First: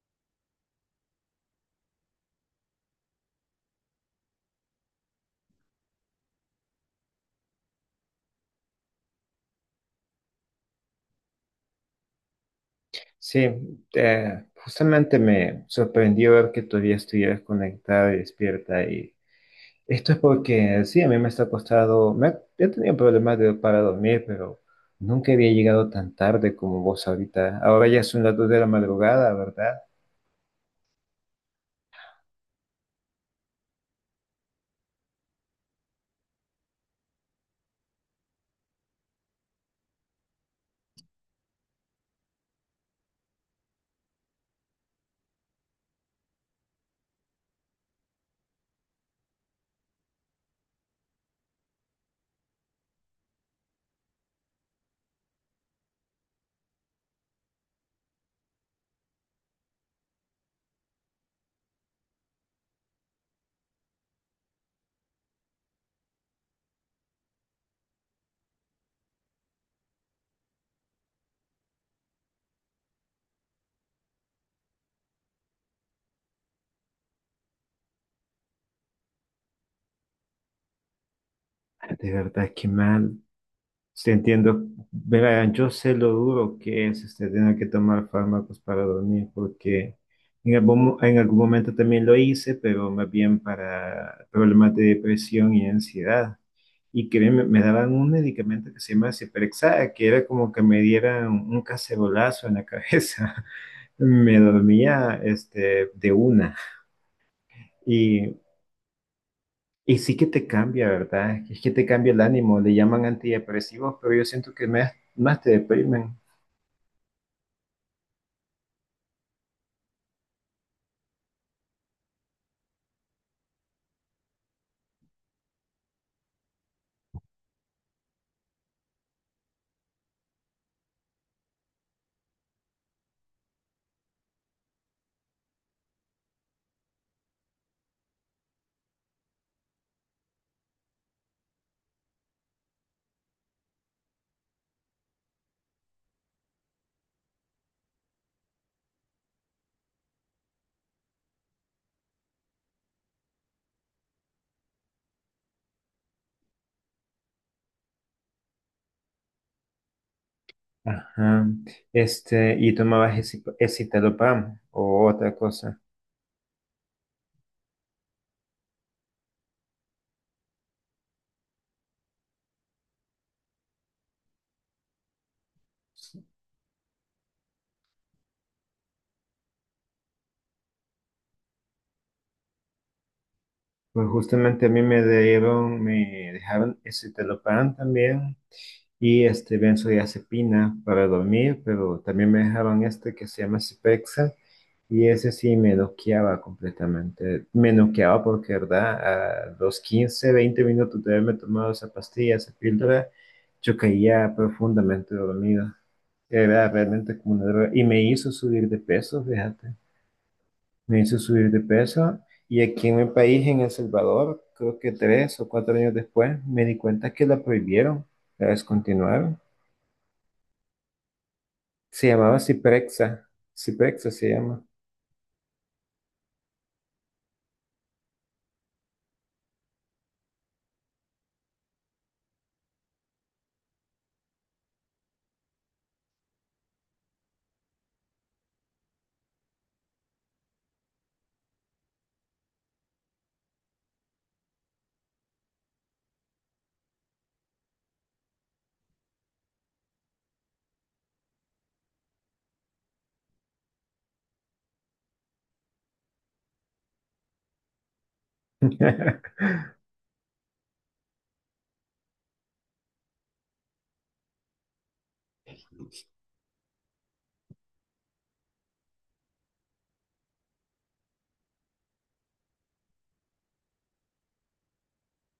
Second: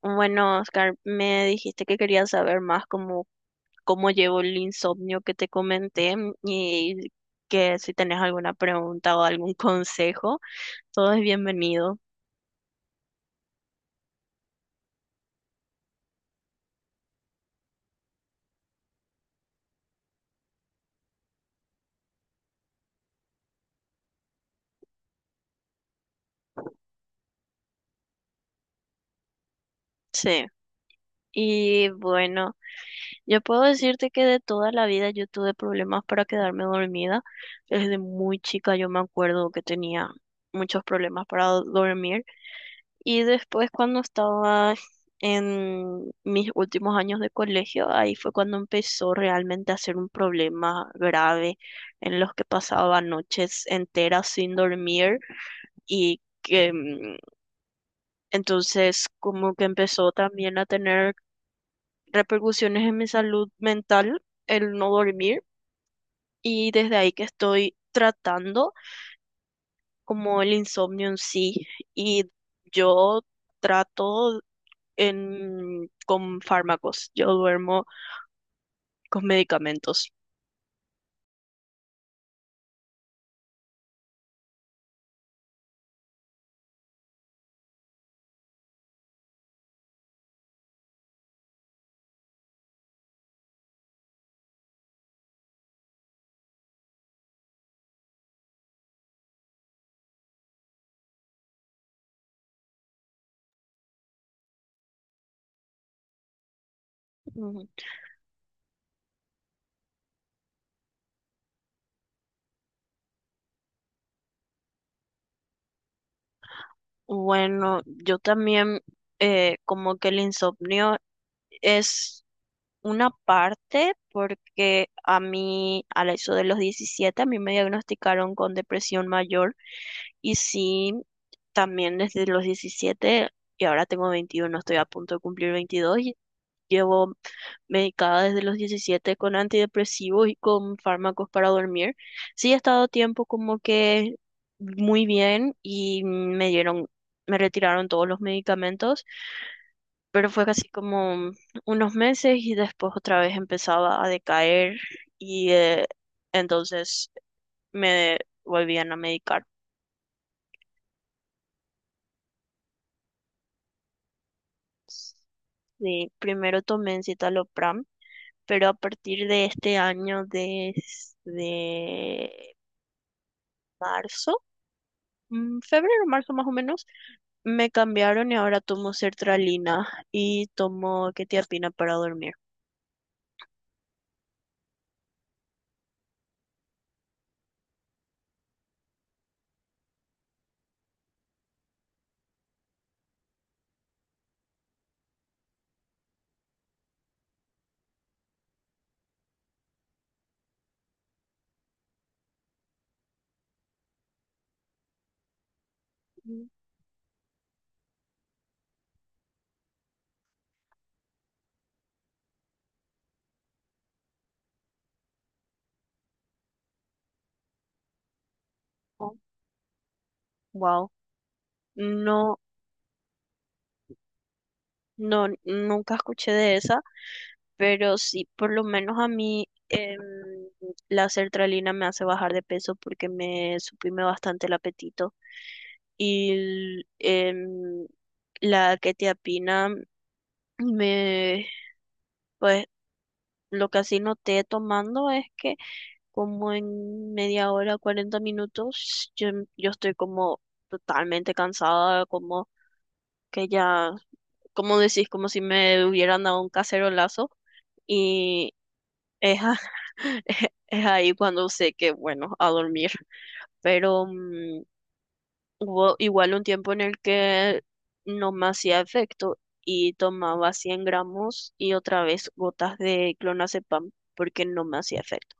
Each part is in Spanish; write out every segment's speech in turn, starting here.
Bueno, Oscar, me dijiste que querías saber más cómo llevo el insomnio que te comenté y que si tenés alguna pregunta o algún consejo, todo es bienvenido. Sí, justamente me sorprendió ver que todavía estuvieras conectada y despierta. Y esto es porque, sí, a mí me está costado, he tenido problemas para dormir, pero nunca había llegado tan tarde como vos ahorita. Ahora ya son las 2 de la madrugada, ¿verdad? Sí. Y bueno, yo puedo decirte que de toda la vida yo tuve problemas para quedarme dormida. Desde muy chica yo me acuerdo que tenía muchos problemas para dormir. Y después cuando estaba en mis últimos años de colegio, ahí fue cuando empezó realmente a ser un problema grave en los que pasaba noches enteras sin dormir y que entonces como que empezó también a tener repercusiones en mi salud mental el no dormir, y desde ahí que estoy tratando como el insomnio en sí. Y yo trato en, con fármacos, yo duermo con medicamentos. De verdad, qué mal. Sí, entiendo. Verán, yo sé lo duro que es este, tener que tomar fármacos para dormir, porque en algún momento también lo hice, pero más bien para problemas de depresión y ansiedad. Y créeme, me daban un medicamento que se llama Ciprexa, que era como que me dieran un cacerolazo en la cabeza. Me dormía este, de una. Ujú. Y, y sí que te cambia, ¿verdad? Es que te cambia el ánimo. Le llaman antidepresivos, pero yo siento que más te deprimen. Bueno, yo también como que el insomnio es una parte porque a mí, eso de los 17 a mí me diagnosticaron con depresión mayor, y sí, también desde los 17. Y ahora tengo 21, estoy a punto de cumplir 22, y llevo medicada desde los 17 con antidepresivos y con fármacos para dormir. Sí, he estado tiempo como que muy bien y me dieron, me retiraron todos los medicamentos, pero fue casi como unos meses y después otra vez empezaba a decaer y entonces me volvían a medicar. Ajá. Este, ¿y tomabas escitalopram o otra cosa? Sí, primero tomé citalopram, pero a partir de este año, desde marzo, febrero, marzo más o menos, me cambiaron y ahora tomo sertralina y tomo quetiapina para dormir. Pues justamente a mí me dieron, me dejaron escitalopram también y este benzodiazepina para dormir, pero también me dejaron este que se llama Cipexa y ese sí me noqueaba completamente. Me noqueaba porque, ¿verdad? A los 15 20 minutos de haberme tomado esa pastilla, esa píldora, yo caía profundamente dormido. Mm. Era realmente como una droga y me hizo subir de peso, fíjate. Me hizo subir de peso y aquí en mi país, en El Salvador, creo que 3 o 4 años después, me di cuenta que la prohibieron, la Oh. descontinuaron. Wow. Se No, llamaba Ciprexa, Ciprexa se llama. no, nunca escuché de esa, pero sí, por lo menos a mí la sertralina me hace bajar de peso porque me suprime bastante el apetito. Y la quetiapina me, pues, lo que así noté tomando es que como en media hora, 40 minutos, yo, yo estoy como totalmente cansada, como que ya, como decís, como si me hubieran dado un cacerolazo. Y es, es ahí cuando sé que, bueno, a dormir. Pero hubo igual un tiempo en el que no me hacía efecto y tomaba 100 gramos y otra vez gotas de clonazepam porque no me hacía efecto.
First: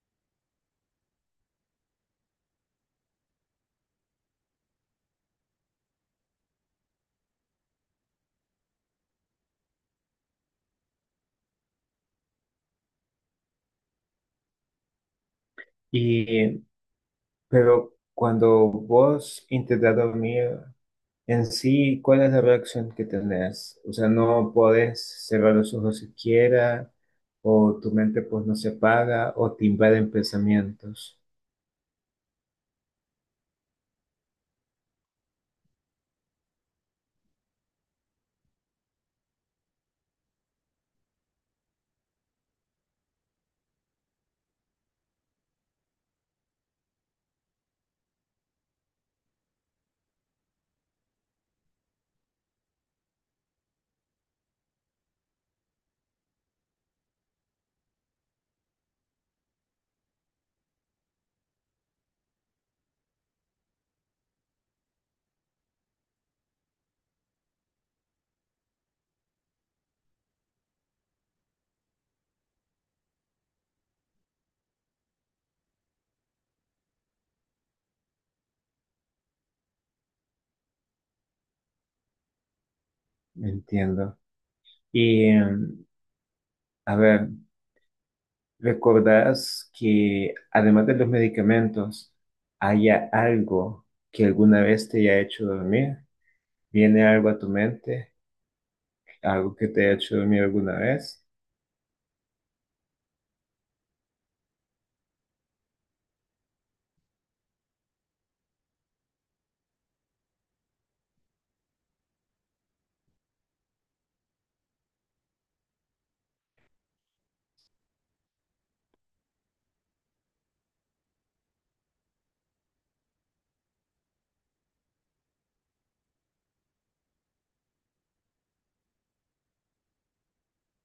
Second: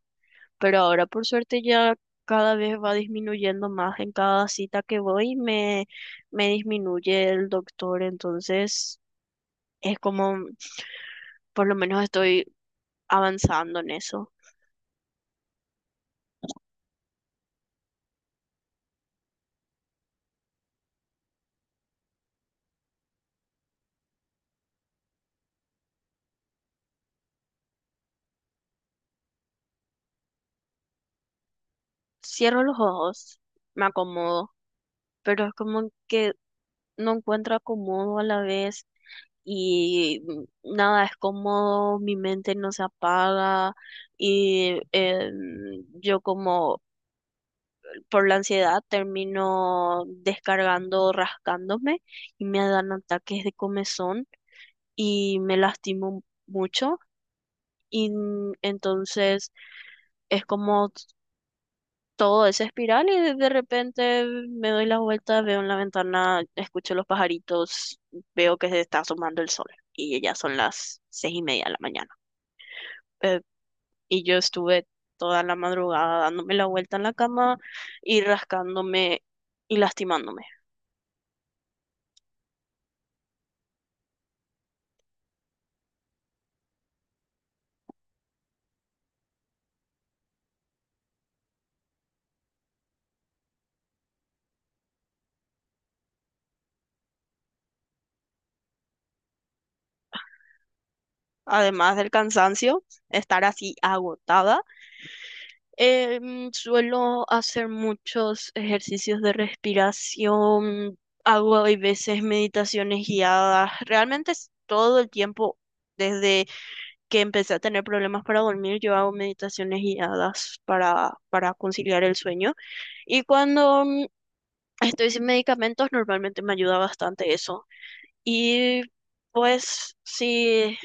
Pero ahora por suerte ya cada vez va disminuyendo más. En cada cita que voy me, me disminuye el doctor, entonces es como, por lo menos estoy avanzando en eso. Y, pero cuando vos intentas dormir en sí, ¿cuál es la reacción que tenés? O sea, no podés cerrar los ojos siquiera, o tu mente pues no se apaga, o te invaden pensamientos. Cierro los ojos, me acomodo, pero es como que no encuentro acomodo a la vez, y nada es cómodo, mi mente no se apaga, y yo como por la ansiedad termino descargando, rascándome, y me dan ataques de comezón y me lastimo mucho. Y entonces es como todo esa espiral. Y de repente me doy la vuelta, veo en la ventana, escucho los pajaritos, veo que se está asomando el sol, y ya son las 6:30 de la mañana. Eh, y yo estuve toda la madrugada dándome la vuelta en la cama y rascándome y lastimándome. Entiendo. Y, em, a ver, ¿recordás que además de los medicamentos, haya algo que alguna vez te haya hecho dormir? ¿Viene algo a tu mente? ¿Algo que te haya hecho dormir alguna vez? Además del cansancio, estar así agotada. Suelo hacer muchos ejercicios de respiración, hago a veces meditaciones guiadas. Realmente es todo el tiempo, desde que empecé a tener problemas para dormir, yo hago meditaciones guiadas para conciliar el sueño. Y cuando estoy sin medicamentos, normalmente me ayuda bastante eso. Y pues sí.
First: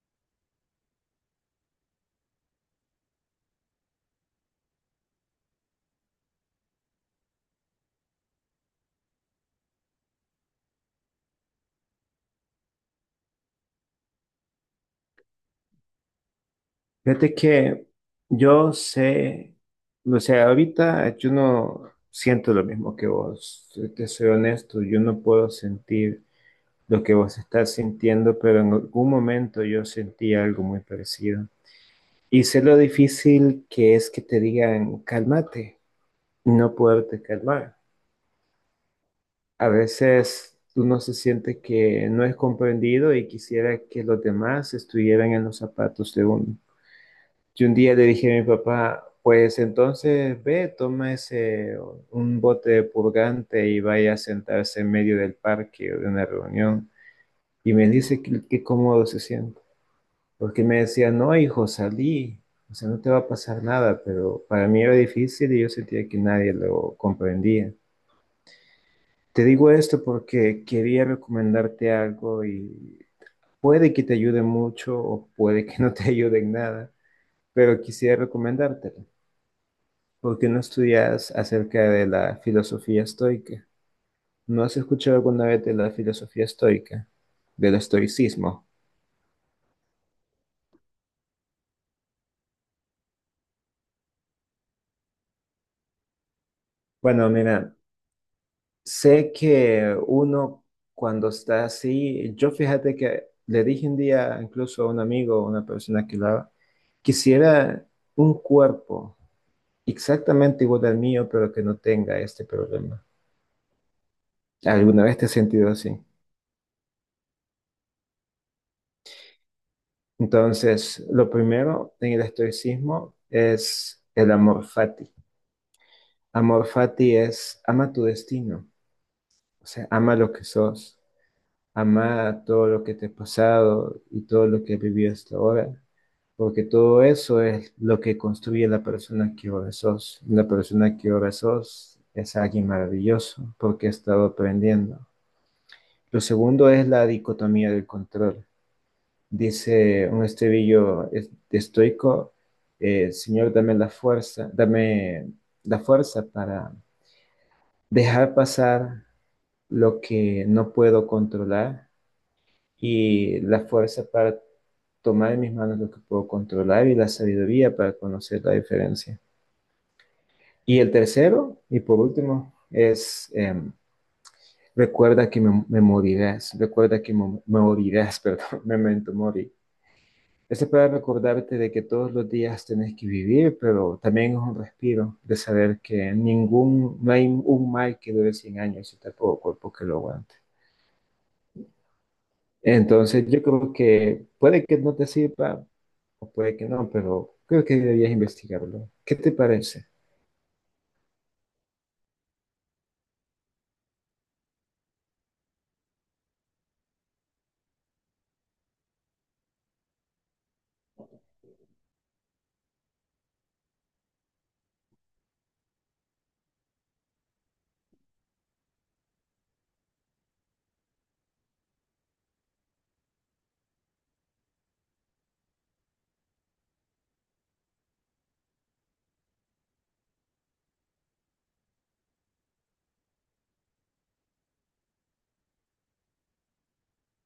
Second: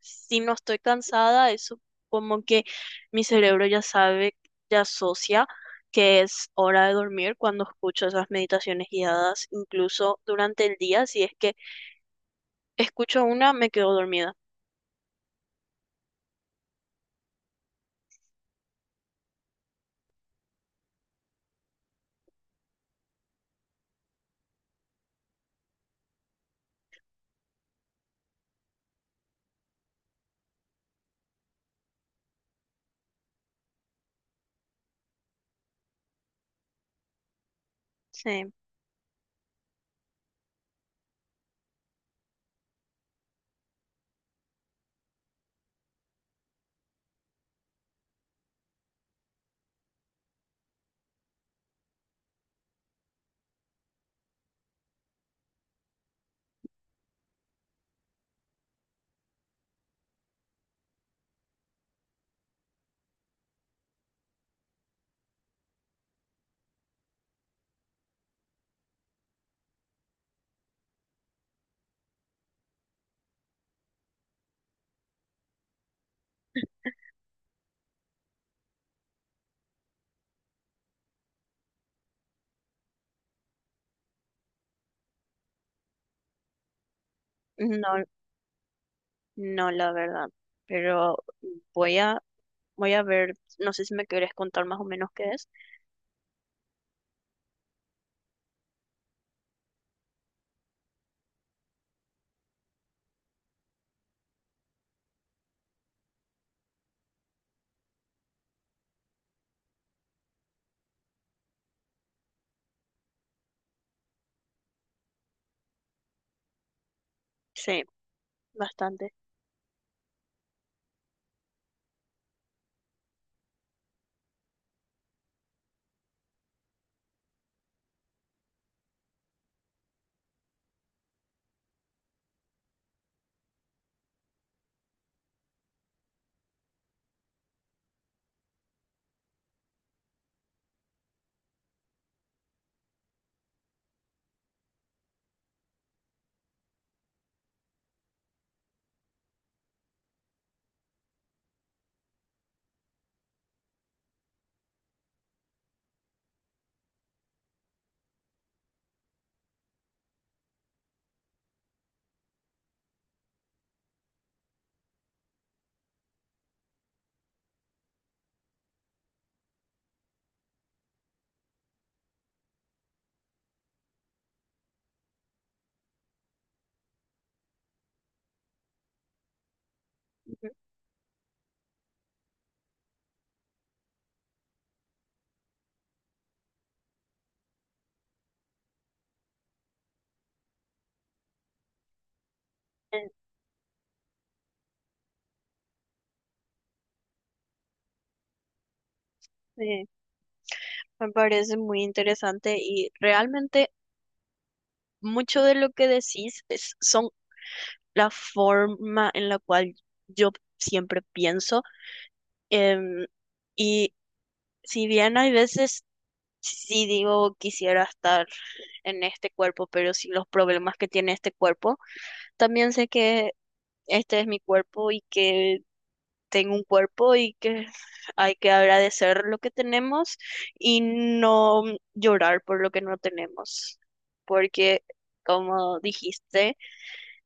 Si no estoy cansada, eso como que mi cerebro ya sabe, ya asocia que es hora de dormir cuando escucho esas meditaciones guiadas, incluso durante el día, si es que escucho una, me quedo dormida. Fíjate que yo sé, o sea, ahorita yo no siento lo mismo que vos. Te soy honesto, yo no puedo sentir lo que vos estás sintiendo, pero en algún momento yo sentí algo muy parecido. Y sé lo difícil que es que te digan, cálmate, y no poderte calmar. Sí, A veces uno se siente que no es comprendido y quisiera que los demás estuvieran en los zapatos de uno. Yo un día le dije a mi papá, pues entonces ve, toma ese, un bote de purgante y vaya a sentarse en medio del parque o de una reunión. Y me dice que qué cómodo se siente. Porque me decía, no, hijo, salí. O sea, no te va a pasar nada, pero para mí era difícil y yo sentía que nadie lo comprendía. Te digo esto porque quería recomendarte algo y puede que te ayude mucho o puede que no te ayude en nada, pero quisiera recomendártelo. ¿Porque no estudias acerca de la filosofía estoica? ¿No has escuchado alguna vez de la filosofía estoica, del no, estoicismo? no, la verdad, pero voy a, voy a ver, no sé si me querés contar más o menos qué es. Bueno, mira, sé que uno cuando está así, yo fíjate que le dije un día incluso a un amigo, a una persona que hablaba, quisiera un cuerpo exactamente igual al mío, pero que no tenga este problema. ¿Alguna vez te has sentido así? Sí, bastante. Entonces, lo primero en el estoicismo es el amor fati. Amor fati es ama tu destino, o sea, ama lo que sos, ama todo lo que te ha pasado y todo lo que has vivido hasta ahora, porque todo eso es lo que construye la persona que ahora sos. La persona que ahora sos es alguien maravilloso porque ha estado aprendiendo. Lo segundo es la dicotomía del control. Dice un estribillo estoico, Señor, dame la fuerza para dejar pasar lo que no puedo controlar y la fuerza para tomar en mis manos lo que puedo controlar y la sabiduría para conocer la diferencia. Y el tercero, y por último, es recuerda que morirás, perdón, memento mori. Ujú. Ese para recordarte de que todos los días tenés que vivir, pero también es un respiro de saber que ningún, no hay un mal que dure 100 años y tampoco cuerpo que lo aguante. Eh, Entonces, yo creo que puede que no te sirva o puede que no, pero creo que deberías investigarlo. ¿Qué te Sí, parece? me parece muy interesante, y realmente mucho de lo que decís es, son la forma en la cual yo siempre pienso. em, y si bien hay veces sí digo quisiera estar en este cuerpo, pero si los problemas que tiene este cuerpo, también sé que este es mi cuerpo y que tengo un cuerpo y que hay que agradecer lo que tenemos y no llorar por lo que no tenemos, porque, como dijiste,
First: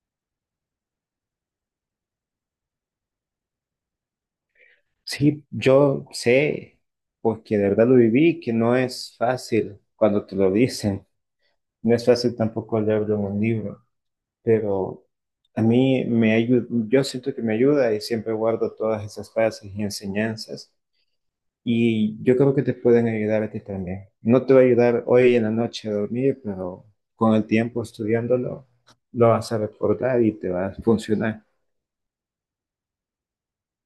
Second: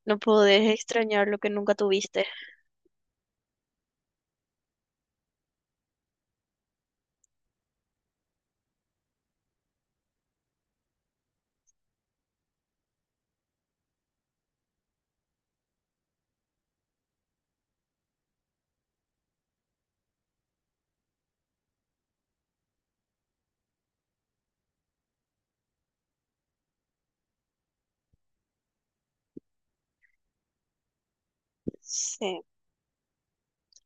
no podés extrañar lo que nunca tuviste. Sí, yo sé, porque de verdad lo viví, que no es fácil cuando te lo dicen. No es fácil tampoco leerlo en un libro, pero a mí me ayuda, yo siento que me ayuda y siempre guardo todas esas frases y enseñanzas y yo creo que te pueden ayudar a ti también. No te va a ayudar hoy en la noche a dormir, pero con el tiempo estudiándolo lo vas a recordar y te va a funcionar. Sí.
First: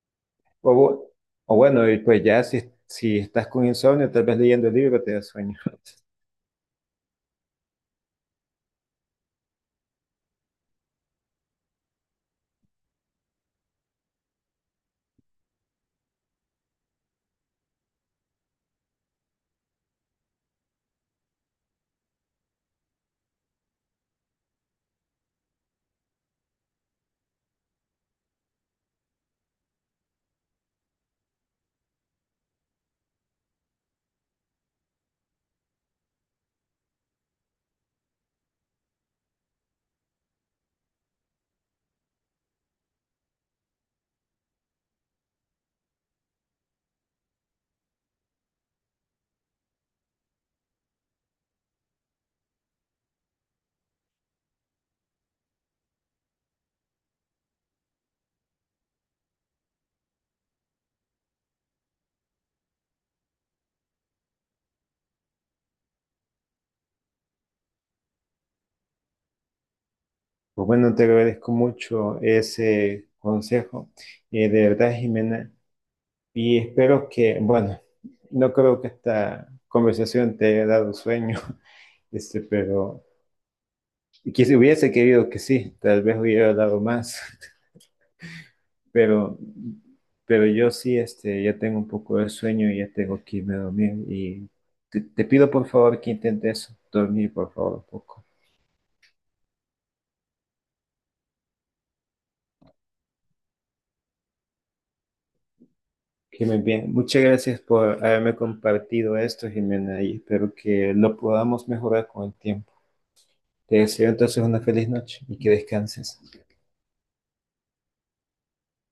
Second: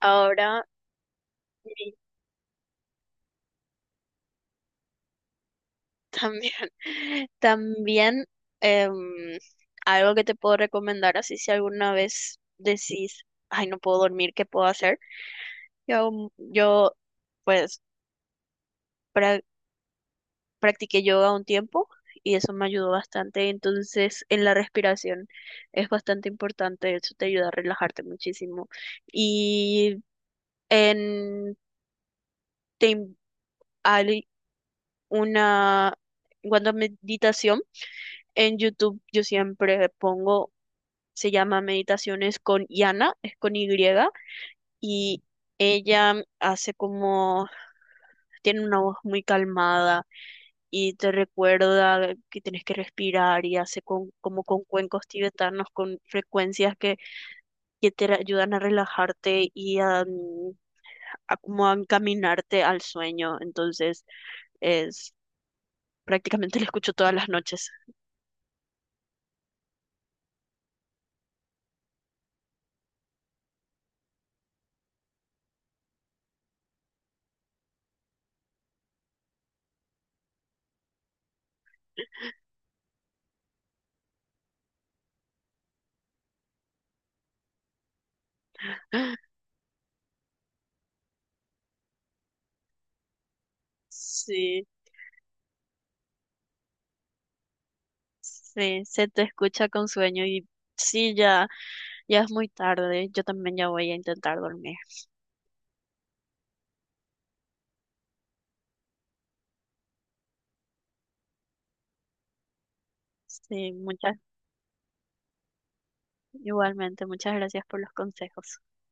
Ahora O, bu- o bueno, y y pues ya si estás con insomnio, tal vez leyendo el libro te da sueño. también, también em, algo que te puedo recomendar, así si alguna vez decís, ay, no puedo dormir, ¿qué puedo hacer? Yo pues pra- practiqué yoga un tiempo y eso me ayudó bastante. Entonces, en la respiración es bastante importante, eso te ayuda a relajarte muchísimo. Y en, te, in- hay una, cuando a meditación, en YouTube yo siempre pongo, se llama Meditaciones con Yana, es con Y, y ella hace como, tiene una voz muy calmada y te recuerda que tienes que respirar y hace con, como con cuencos tibetanos, con frecuencias que te ayudan a relajarte y a como a encaminarte al sueño. Entonces es prácticamente la escucho todas las noches. Pues bueno, te agradezco mucho ese consejo. De verdad, Jimena. Y espero que, bueno, no creo que esta conversación te haya dado sueño, este, pero quise hubiese querido que sí, tal vez hubiera dado más, pero, pero yo sí, este, ya tengo un poco de sueño y ya tengo que irme a dormir y Sí. Te pido por favor que intentes dormir por favor un poco. Sí, se te escucha con sueño, y sí, ya, ya es muy tarde. Yo también ya voy a intentar dormir. Que me bien. Muchas gracias por haberme compartido esto, Jimena, y espero que lo podamos mejorar con el tiempo. Sí, Te deseo muchas, entonces una feliz noche y que descanses. igualmente, muchas gracias por los consejos.